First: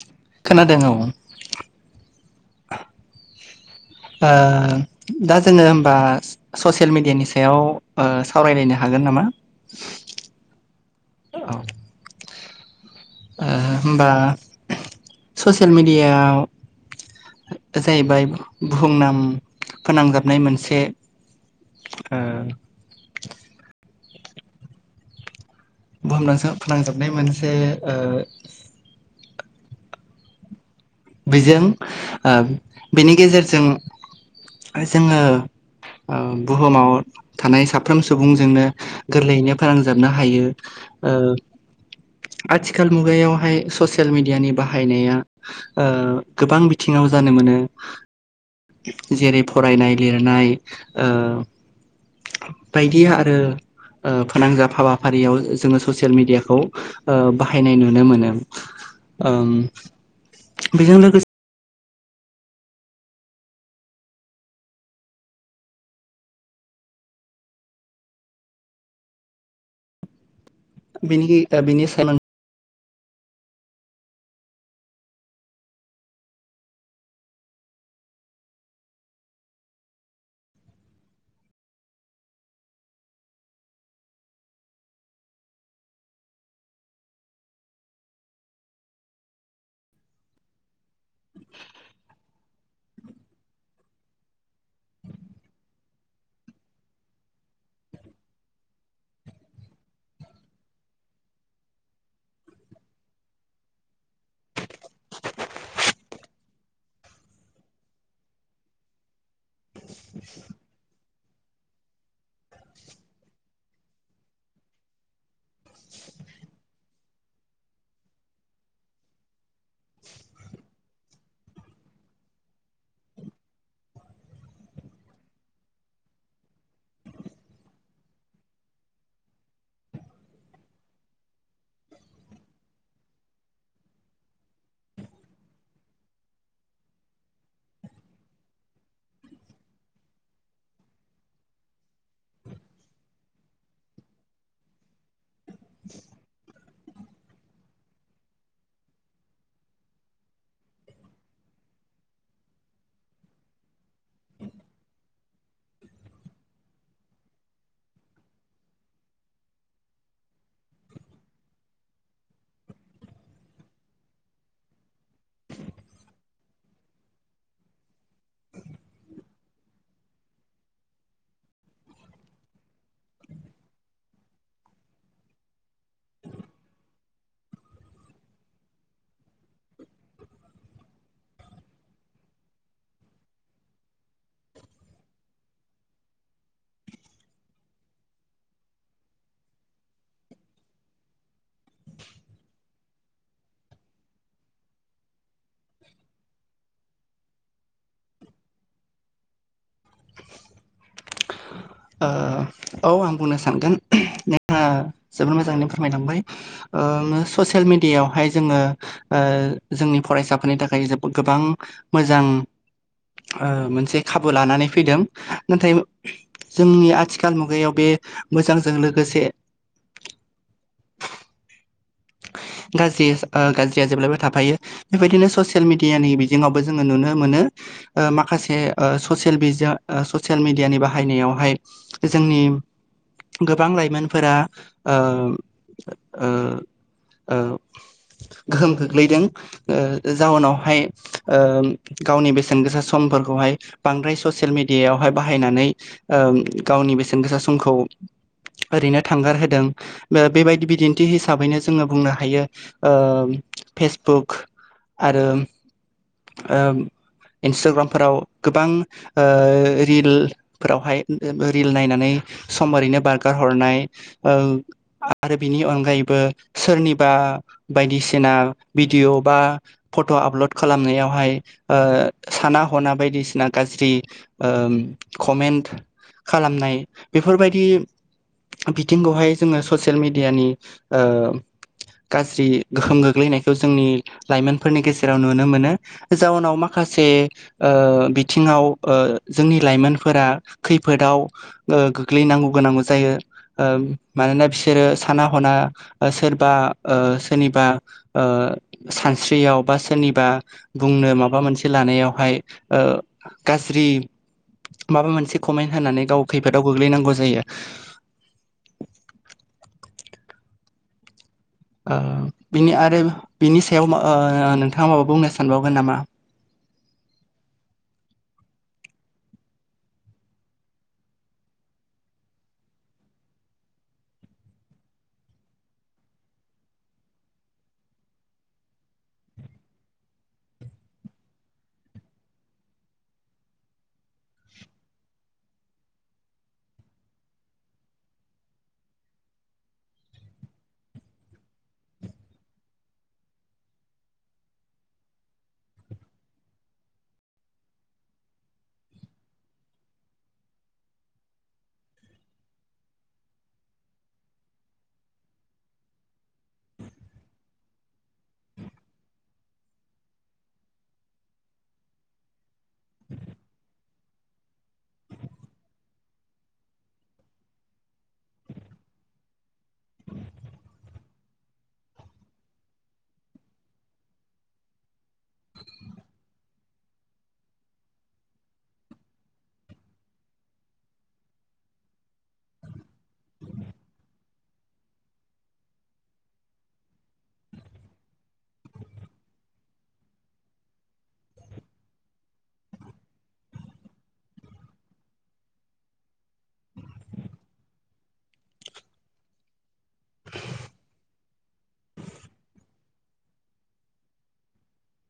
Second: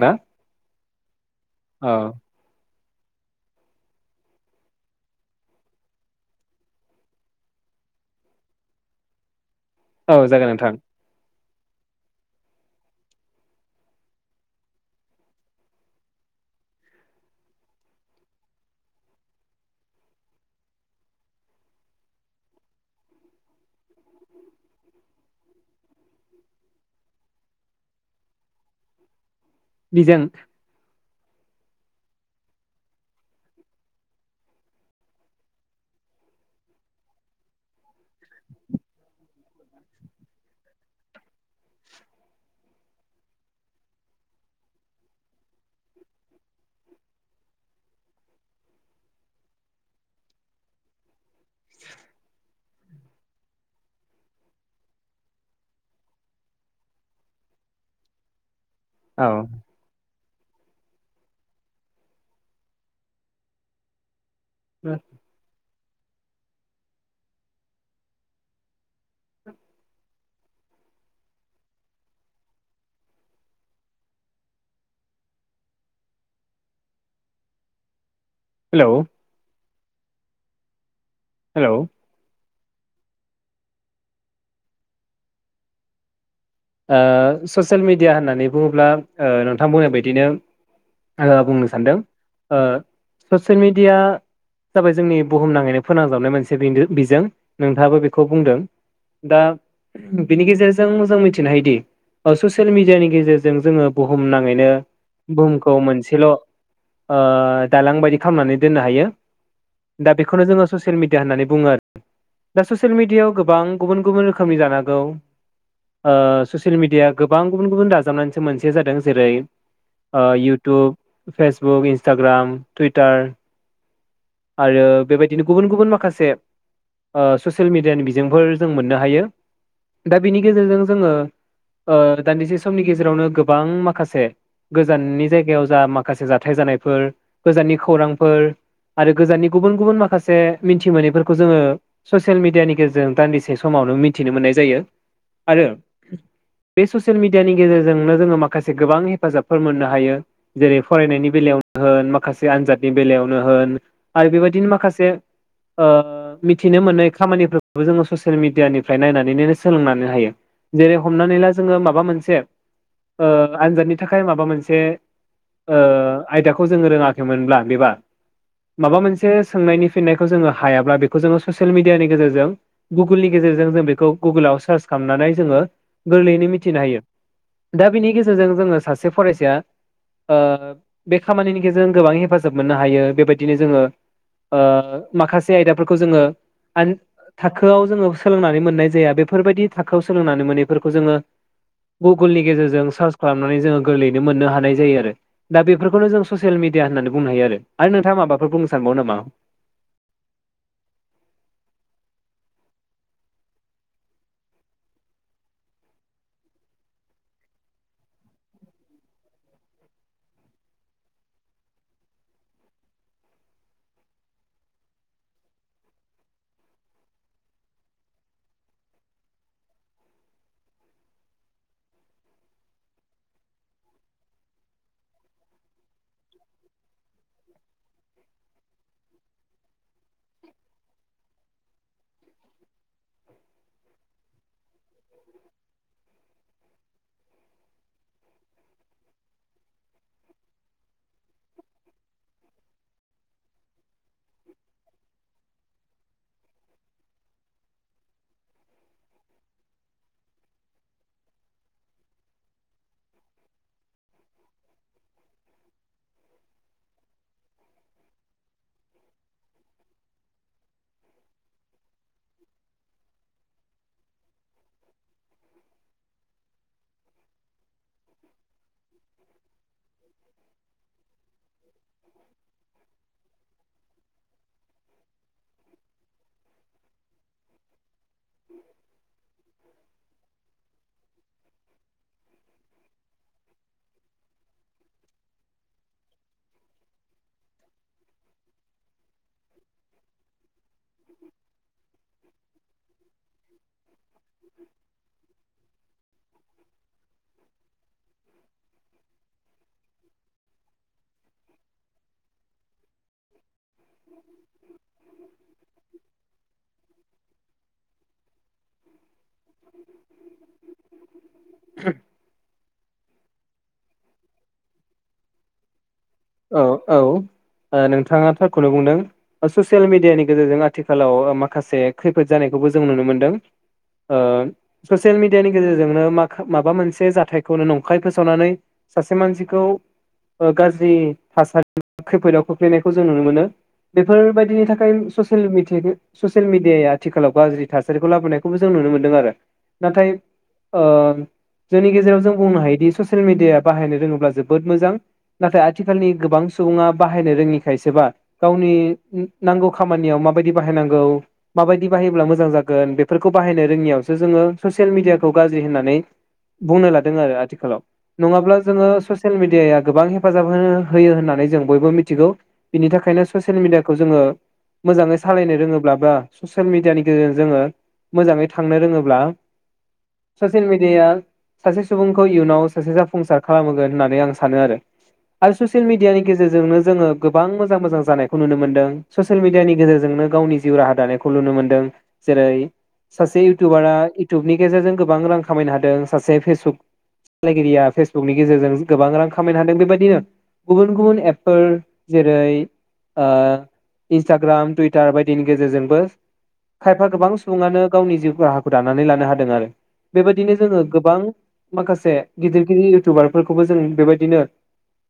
ना खोनादों औ। औ दा जोङो हबा ससियेल मेडियानि सायाव सावरायलायनो हागोन नामा? औ जागोन नोंथां। औ। होमबा ससियेल मेडियायाव जाहैबाय बुहुमनाम फोनांजाबनाय मोनसे बुहुम फोनांजोबनाय मोनसे अ बिजों। बिजों, बेनि गेजेरजों, जोङो बुहुमाव अ थानाय साफ्रोम सुबुंजोंनो गोरलैयैनो फोनांजाबनो हायो। अ आथिखाल मुगायावहाय ससियेल मेडियानि बाहायनाया अ गोबां बिथिङाव जानो मोनो जेरै फरायनाय लिरनाय। अ [inaudible] बायदि आरो अ फोनांजाब हाबाफारियाव अ जोङो ससियेल मेडियाखौ बाहायनाय नुनो मोनो। औ ं [inaudible] बेजों लोगो [inaudible] बिनि ओ बिनि [inaudible] हेलोव। हेलोव। ओ ससियेल मिडिया होननानै बुङोब्ला ओ नोंथांमोन बुंनाय बायदिनो। आं बुंनो सानदों ओ। ससियेल मिडिया जाबाय जोंनि बुहुमनाङैनो फोनांजाबनाय मोनसे बिजों नोंथाङाबो बेखौ बुंदों दा बिनि गेजेरजों जों मिथि मिनो हयदि ससियेल मिडियानि गेजेरजों जोंङो बुहुम नाङैनो बुहुमखौ मोनसेल, ओ दालां बायदि खालामनानै दोननो हायो दा बेखौनो जोंङो ससियेल मिडिया होननानै बुङो आरो दा ससियेल मिडियाव गोबां गुबुन गुबुन रोखोमनि जानांगौ। ओ ससियेल मेडियाआ गोबां गुबुन गुबुन दाजाबनानैसो मोनसे जादों, जेरै ओ इउटुब, फेसबुक, इन्स्टाग्राम, टुइटार आरो बेबायदिनो गुबुन गुबुन माखासे ओ ससियेल मिडियानि बिजोंफोर जों मोननो हायो दा बिनि गेजेरजों जोंङो ओ दान्दिसे समनि गेजेरावनो गोबां माखासे, गोजाननि जायगायाव जा माखासे जाथाय जानायफोर गोजाननि खौरांफोर आरो गोजाननि गुबुन गुबुन माखासे मिथि मोनैफोरखौ जोंङो, ससियेल मिडियानि गेजेरजों दान्दिसे समावनो मिथिनो मोननाय जायो। आरो, बे ससियेल मिडियानि गेजेरजोंनो जोंङो माखासे गोबां हेफाजाबफोर मोननो हायो। जेरै फरायनायनि बेलायावनो होन माखासे आनजादनि बेलायावनो होन, आरो बेबायदिनो माखासे ओ मिथिनो मोननाय खामानिफोरखौबो जोंङो ससियेल मिडियानिफ्राय नायनानैनो सोलोंनानै हायो। जेरै हमनानै ला जोंङो माबा मोनसे, ओ आनजादनि थाखाय माबा मोनसे ओ, आयदाखौ जोंङो रोङाखैमोनब्ला बेबा माबा मोनसे सोंनायनि फिननायखौ जोङो हायाब्ला। बेखौ जोंङो ससियेल मिडियानि गेजेरजों गुगोलनि गेजेरजों जों बेखौ गुगोलाव सार्च खालामनानै जोङो गोरलैयैनो मिथिनो हायो। दा बिनि गेजेरजों जोंङो सासे फरायसाया ओ बे खामानिनि गेजेरजों गोबां हेफाजाब मोननो हायो, बेबायदिनो जोंङो ओ माखासे आयदाफोरखौ जोंङो आन थाखोआव जोंङो सोलोंनानै मोननाय जाया, बेफोरबायदि थाखो सोलोंनानै मोनिफोरखौ जोंङो गुगुलनि गेजेरजों। सार्च खालामनानै जोंङो गोरलैनो मोननो हानाय जायो आरो। दा बेफोरखौनो जों ससियेल मिडिया मिडिया होननानै बुंनो हायो आरो, नोंथाङा माबाफोर बुंनो सानबावो नामा? ओ औ आं बुंनो सानगोन, नोंथा जोबोद मोजाङै फोरमायलांबाय। ओ ससियेल मेडियावहाय जोंङो ओ जोंनि फरायसाफोरनि थाखा गोबां मोजां ओ मोनसे खाबु लानानै फैदों। नाथाय जोंनि आथिखाल मुगायाव बे मोजांजों लोगोसे गाज्रि गाज्रिया जेब्लायबो, थाफायो बेबायदिनो ससियेल मिडियानि बिजोंङावबो जोंङो नुनो मोनो। ओ माखासे सेल ससियेल मिडियानि बाहायनायावहाय जोंनि गोबां लाइमोनफोरा। ओ ओ ओ गोहोम खोख्लैदों। ओ जाउनावहाय ओ गावनि बेसेन गोसा समफोरखौहाय बांद्राय ससियेल मिे मिडियायावहाय बाहायनानै। ओ गावनि बेसेन गोसा समखौ ओरैनो थांगारहोदों बेबायदि बिदिन्थि हिसाबैनो जोंङो बुंनो हायो अ फेसबुक आरो, ओ इन्सटाग्रामफोराव गोबां ओ रिलफोरावहाय रिल नायनानै सम ओरैनो बारगार हरनाय ओ आरो बिनि अनगायैबो सोरनिबा बायदिसिना भिडिअ' बा फट' आप्लद खा खालामनायावहाय ओ साना हना बायदिसिना गाज्रि ओ कमेन्ट खालामनाय बेफोरबायदि बिथिंखौहाय जोंङो ससियेल मिडियानि ओ गाज्रि गोहोम गोग्लैनायखौ जोंनि लाइमोनफोरनि गेजेराव नु नो मोनो। जाउनाव माखासे ओ बिथिङाव ओ जोंनि लाइमोनफोरा खैफोदाव ओ गोग्लैनांगौ गोनांबो जायो। ओ मानोना बिसोरो साना हना सोरबा ओ सोरनिबा ओ सानस्रियाव बा सोरनि बुंनो माबा मोनसे लानायावहाय ओ गाज्रि माबा मोनसे कमेन्ट होनानै गाव खैफोदाव गोग्लैनांगौ जायो। ओ बिनि आरो बिनि सायाव ओ नोंथाङा माबा बुंनो सानबावगोन नामा? औ औ नोंथाङा थारखौनो बुंदों। ससियेल मेडियानि गेजेरजों आथिखालाव माखासे खैफोद जानायखौबो जों नुनो मोनदों। ओ ससियेल मेडियानि गेजेरजोंनो माखा माबा मोनसे जाथायखौनो नंखाय फोसावनानै सासे मानसिखौ गाज्रि थासारि खैफोदाव खोख्लैनायखौ जों नुनो मोनो। बेफोरबायदिनि थाखाय ससियेल मिथियाखो ससियेल मिडियाया आथिखालाव गाज्रि थासारिखौ लाबोनायखौबो जों नुनो मोनदों आरो। नाथाय ओ जोंनि गेजेराव जों बुंनो हायोदि ससियेल मिडिया बाहायनो रोङोब्ला जोबोद मोजां। नाथाय आ थिखालनि गोबां सुबुङा बाहायनो रोङि खायसोबा गावनि नांगौ खामानियाव माबायदि बाहायनांगौ माबायदि बाहायोब्ला मोजां जागोन बेफोरखौ बाहायनो रोङियावसो जोंङो ससियेल मिडियाखौ गाज्रि होननानै बुंनो लादों आरो आथिखालाव। नङाब्ला जोंङो ससियेल मिडियाव गोबां हेफाजाब बबो होयो होननानै जों बयबो मिथिगौ बिनि थाखायनो ससियेल मिडियाखौ जोंङो मोजाङै सालायनो रोङोब्ला बा ससियेल मिडियानि गेजेरजों जोङो मोजाङै थांनो रोङोब्ला ससियेल मिडिया सासे सुबुंखौ इयुनाव सासे जाफुंसार खालाहोगोन होननानै आं सानो आरो। आरो ससियेल मिडियानि गेजेरजोंनो जोंङो गोबां मोजां मोजां जानायखौ नुनो मोनदों। ससियेल मिडियानि गेजेरजोंनो गावनि जिउ राहा दानायखौ नुनो मोनदों। जेरै सासे इउटुबारा इउटुबनि गेजेरजों गोबां रां खामायनो हादों सासे फेसबुक सालायगिरिया फेसबुकनि गेजेरजों गोबां रां खामायनो हादों। बेबायदिनो गुबुन गुबुन एपफोर जेरै ओ इन्सटाग्राम, टुइटार बायदिनि गेजेरजोंबो खायफा गोबां सुबुङानो गावनि जिउ राहाखौ दानानै लानो हादों आरो बेबायदिनो जोंङो गोबां माखासे गिदिर गिदिर इउटुबारफोरखौबो जों बेबायदिनो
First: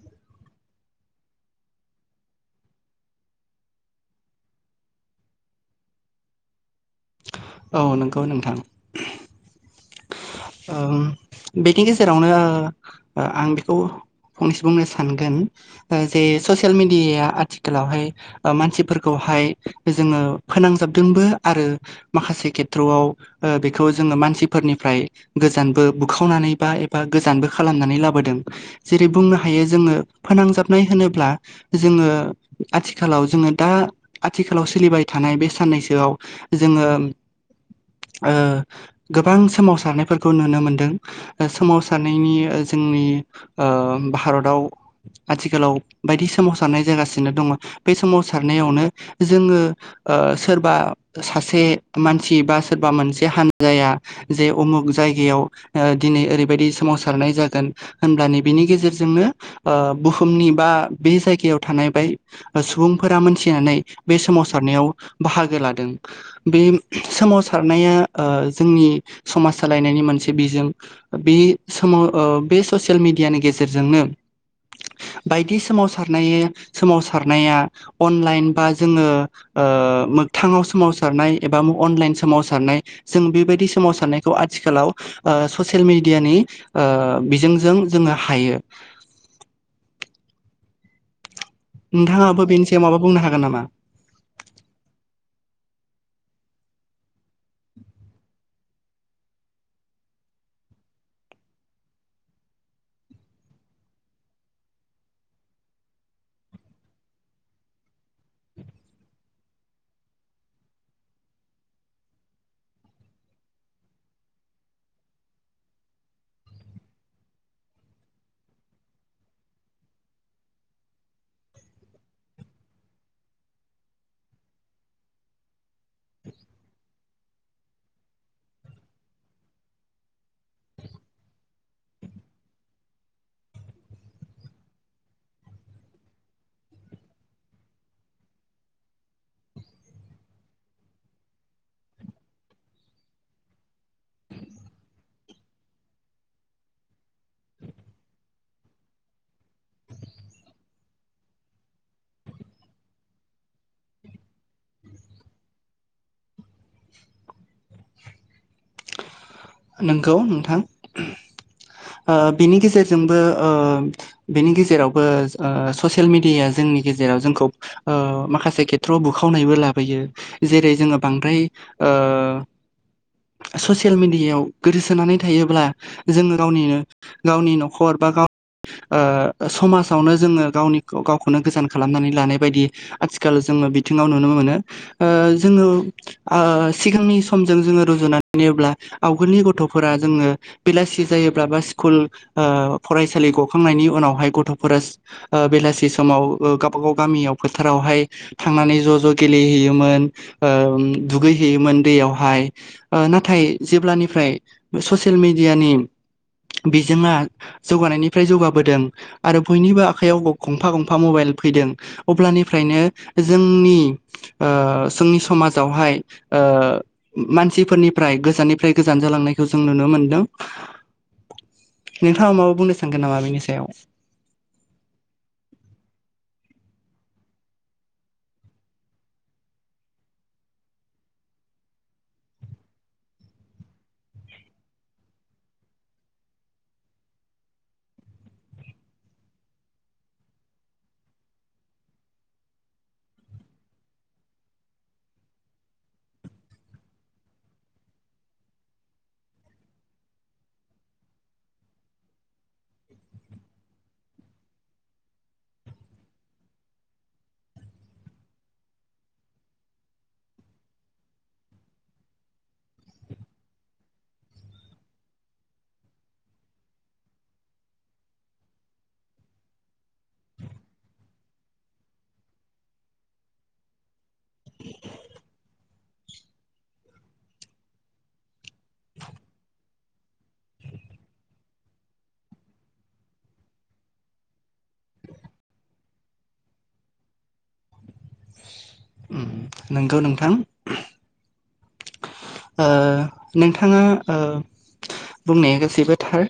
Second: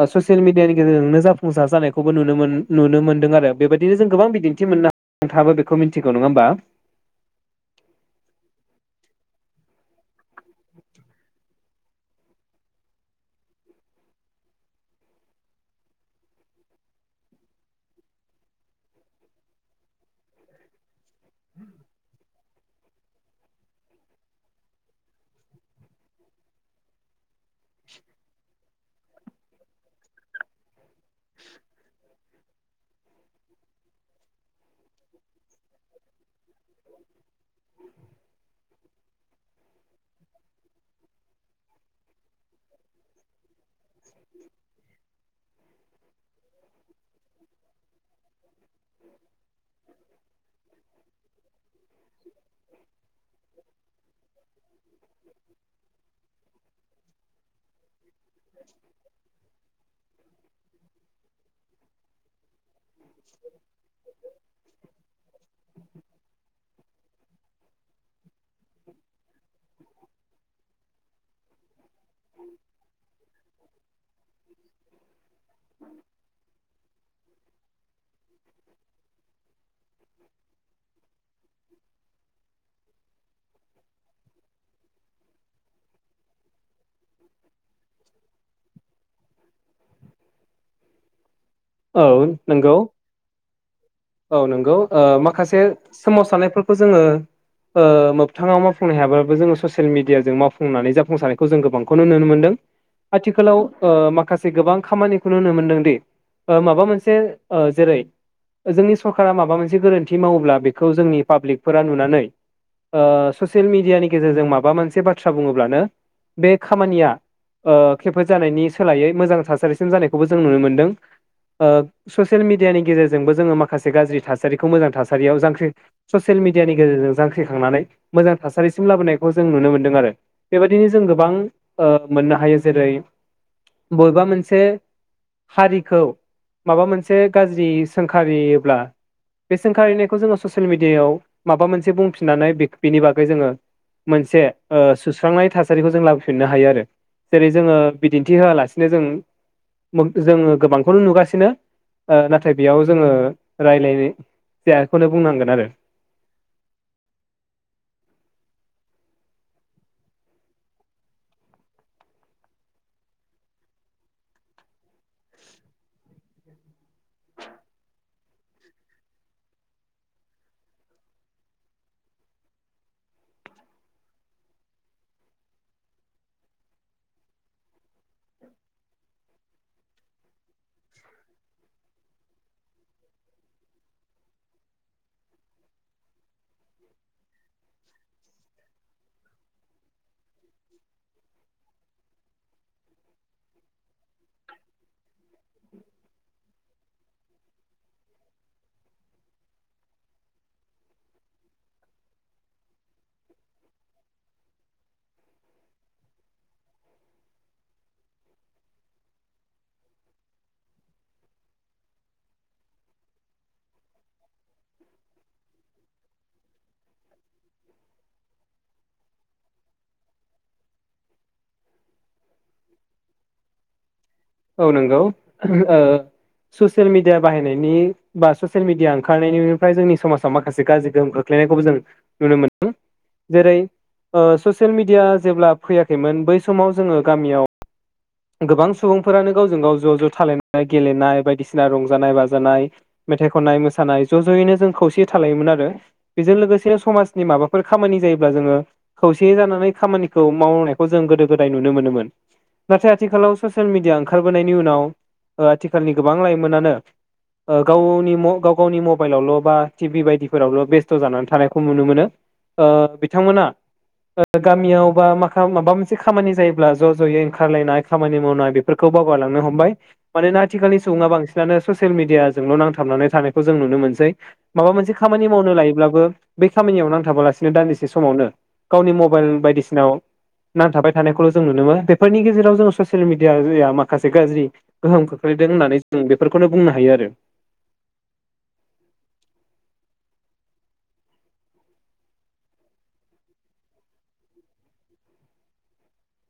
ओ ससियेल मिडियानि गेजेरजोंनो जाफुंसार जानायखौबो नुनो मोन नुनो मोनदों आरो बेबायदिनो जों गोबां बिदिन्थि मोननो नोंथांबो बेखौ मिथिगौ नङा होमबा। औ नोंगौ नोंथां। उम बेनि गेजेरावनो आं बेखौ फंनैसो बुंनो सानगोन जे ससियेल मेडियाया आथिखालावहाय ओ मानसिफोरखौहाय जोङो फोनांजाब दोंबो आरो माखासे खेथ्र'आव बेखौ जोङो मानसिफोरनिफ्राय गोजानबो बुखावनानै बा एबा गोजानबो खालामनानै लाबोदों। जेरै बुंनो हायो जोङो फोनांजाबनाय होनोब्ला जोङो आथिखालाव जोङो दा आथिखालाव सोलिबाय थानाय बे साननैसोआव जोङो ओ गोबां सोमावसारनायफोर खौ नुनो मोनदों। सोमावसारनायनि जोंनि भारताव आथिखालाव बायदि सोमावसारनाय जागासिनो दङ। बे सोमावसार नायावनो जोङो ओ सोरबा सासे मानसि बा सोरबा मोनसे हानजाया जे उमुख जाय जायगायाव ओ दिनै ओरैबायदि सोमावसारनाय जागोन होनबानो बिनि गेजेरजोंनो बुहुमनि बा बे जायगायाव थानाय बाय सुबुंफोरा मोनथिनानै बे सोमावसारनायाव बाहागो लादों। बे सोमावसारनाया ओ जोंनि समाज सालाय नायनि मोनसे बिजों। बे समाव अ बे ससियेल मिडियानि गेजेरजोंनो बायदि सोमावसारनाय सोमावसारनाया अन लाइन बा जोङो ओ मोगथांव सोमावसारनाय एबा अनलाइन सोमावसारनाय जों बेबायदि सोमावसारनायखौ आथिखालाव ओ ससियेल मिडियानि ओ बिजोंजों जोङो हायो। औ नोंथाङाबो बेनि नंगौ सायाव माबा बुंनो हागोन नामा? औ नोंगौ ओ माखासे सोमावसारनायफोरखौ जोङो ओ मोगथाङाव मावफुंनो हायाबाबो जोङो ससियेल मिडियाजों मावफुंनानै जाफुंसारनायखौ जों गोबांखौनो नुनो मोनदों आथिखालाव ओ माखासे गोबां खामानिखौ नुनो मोनदों दि माबा मोनसे जेरै जोंनि सरकारा माबा मोनसे गोरोन्थि मावोब्ला बेखौ जोंनि पाब्लिकफोरा नुनानै ससियेल मिडियानि गेजेरजों माबा मोनसे बाथ्रा बुङोब्लानो बे खामानिया खैफोद जानायनि सोलायै मोजां थासारिसिम जानायखौबो जों नुनो मोनदों ओ ससियेल मिडियानि गेजेरजों जोंबो माखासे गाज्रि थासिरिखौ मोजां थासारियाव जांख्रि ससेयल मिडियानि गेजेरजों जांख्रिखांनानै मोजां थासिम लाबोनाय जों नुनो मोनदों आरो बेबायदिनो जों गोबां ओ मोननो हायो जेरै बबेबा मोनसे हारिखौ माबा मोनसे गाज्रि सोंखारियोब्ला बे सोंखारिनायखौ जोङो ससियेल मिडियायाव माबा मोनसे बुंफिननानै बेनि बागै जोङो मोनसे सुस्रांनाय थासारिखौ जों लाबोफिननो हायो आरो जेरै जोङो बिदिन्थि होआलासिनो जों जोङो गोबांखौनो नुगासिनो नाथाय बेयाव जोङो रायज्लायनाय जायाखौनो बुंनांगोन आरो नंगौ नोंथां ओ बेनि गेजेरजोंबो ओ बेनि गेजेरावबो ससियेल मेडियाया जोंनि गेजेराव जोंखौ ओ माखासे खेथ्रआव बुखावनायबो लाबोयो जेरै जोङो बांद्राय ओ ससियेल मिडियायाव गोदोसोनानै थायोब्ला जोङो गावनिनो गावनि न'खर बा गाव ओ समाजावनो जोङो गावनि गावखौनो गोजान खालामनानै लानाय बायदि आथिखाल जोङो बिथिङाव नुनो मोनो जोङो ओ सिगांनि समजों जोङो रुजुनानै नायोब्ला सिखुलनि गथ'फोराजोंनो बेलासि जायोबा सिखुल ओ फ सालि गखांनायनि उनावहाय गथ'फोरा बेलासि समाव गावबा गाव गामियाव फोथारावहाय थांनानै ज' ज' गेलेहैयोमोन ओ दुगैहैयोमोन दैयावहाय ओ नाथाय जेब्लानि फ्राय ससियेल मेडियानि बिजोङा जौगानायनिफ्राय जौगाबोदों आरो बयनिबो आखयाव गंफा गंफा मबाइल फैदों अब्लानिफ्रायनो जोंनि ओ जोंनि समाजावहाय ओ मानसिफोरनिफ्राय गोजाननिफ्राय गोजान जालांनायखौ जों नुनो मोनदों नोंथाङा माबा बुंनो सानगोन नामा बेनि सायाव? औ नंगौ ओ ससियेल मिडिया बाहायनायनि बा ससियेल मिडिया ओंखारनायनिफ्राय जोंनि समाजाव माखासे गाज्रि गोहोम खोख्लैनायखौबो जों नुनो मोनदों जेरै ससियेल मिडिया जेब्ला फैयाखैमोन बै समाव जोङो गामियाव गोबां सुबुंफोरानो गावजों गाव ज' ज' थालायनाय गेलेनाय बायदिसिना रंजानाय बाजानाय मेथाइ खननाय मोसानाय ज' ज'यैनो जों खौसेयै थालायोमोन आरो बेजों लोगोसे समाजनि माबाफोर खामानि जायोब्ला जोङो खौसेयै जानानै खामानिखौ मावनायखौ जों गोदो गोदाय नुनो मोनोमोन। नाथाय आथिखालाव ससियेल मिडिया ओंखारबोनायनि उनाव आथिखालनि गोबां लाइमोनानो गावनि गाव गावनि मबाइलावल' बा टिभि बायदिफोरावल' बेस्थ' जानानै थानायखौ नुनो मोनो ओ बिथांमोना गामियाव बा माखा माबा मोनसे खामानि जायोब्ला ज' ज'यै ओंखारलायनाय खामानि मावनाय बेफोरखौ बावगारलांनो हमबाय मानोना आथिखालनि सुबुङा बांसिनानो ससियेल मिडियााजोंल' नांथाबनानै थानायखौ जों नुनो मोनसै माबा मोनसे खामानि मावनो लायोब्लाबो बे खामानियाव नांथाबालासिनो दान्दिसे समावनो गावनि मबाइल बायदिसिना आव नांथाबाय थानायखौल' जों नुनो मोनो बे बे फोरनि गेजेराव जोङो ससियेल मिडियाया माखासे गाज्रि गोहोम खोख्लैदों होननानै जों बेफोरखौनो बुंनो हायो आरो। उम नोंगौ नोंथां। ओ नोंथाङा ओ बुंनाया गासैबोथार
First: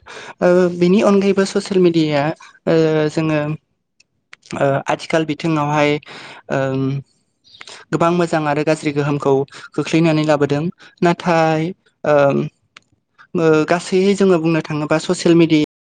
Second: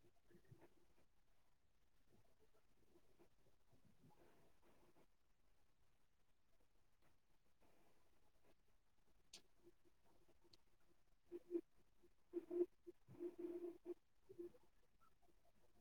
बिनि अनगायैबो ससियेल मेडियाया जोङो ओ आथिखाल बिथिङावहाय गोबां मोजां आरो गाज्रि गोहोमखौ खोख्लैनानै लाबोदों। नाथाय ओं गासै जोङो बुंनो थाङोबा ससियेल मिडिया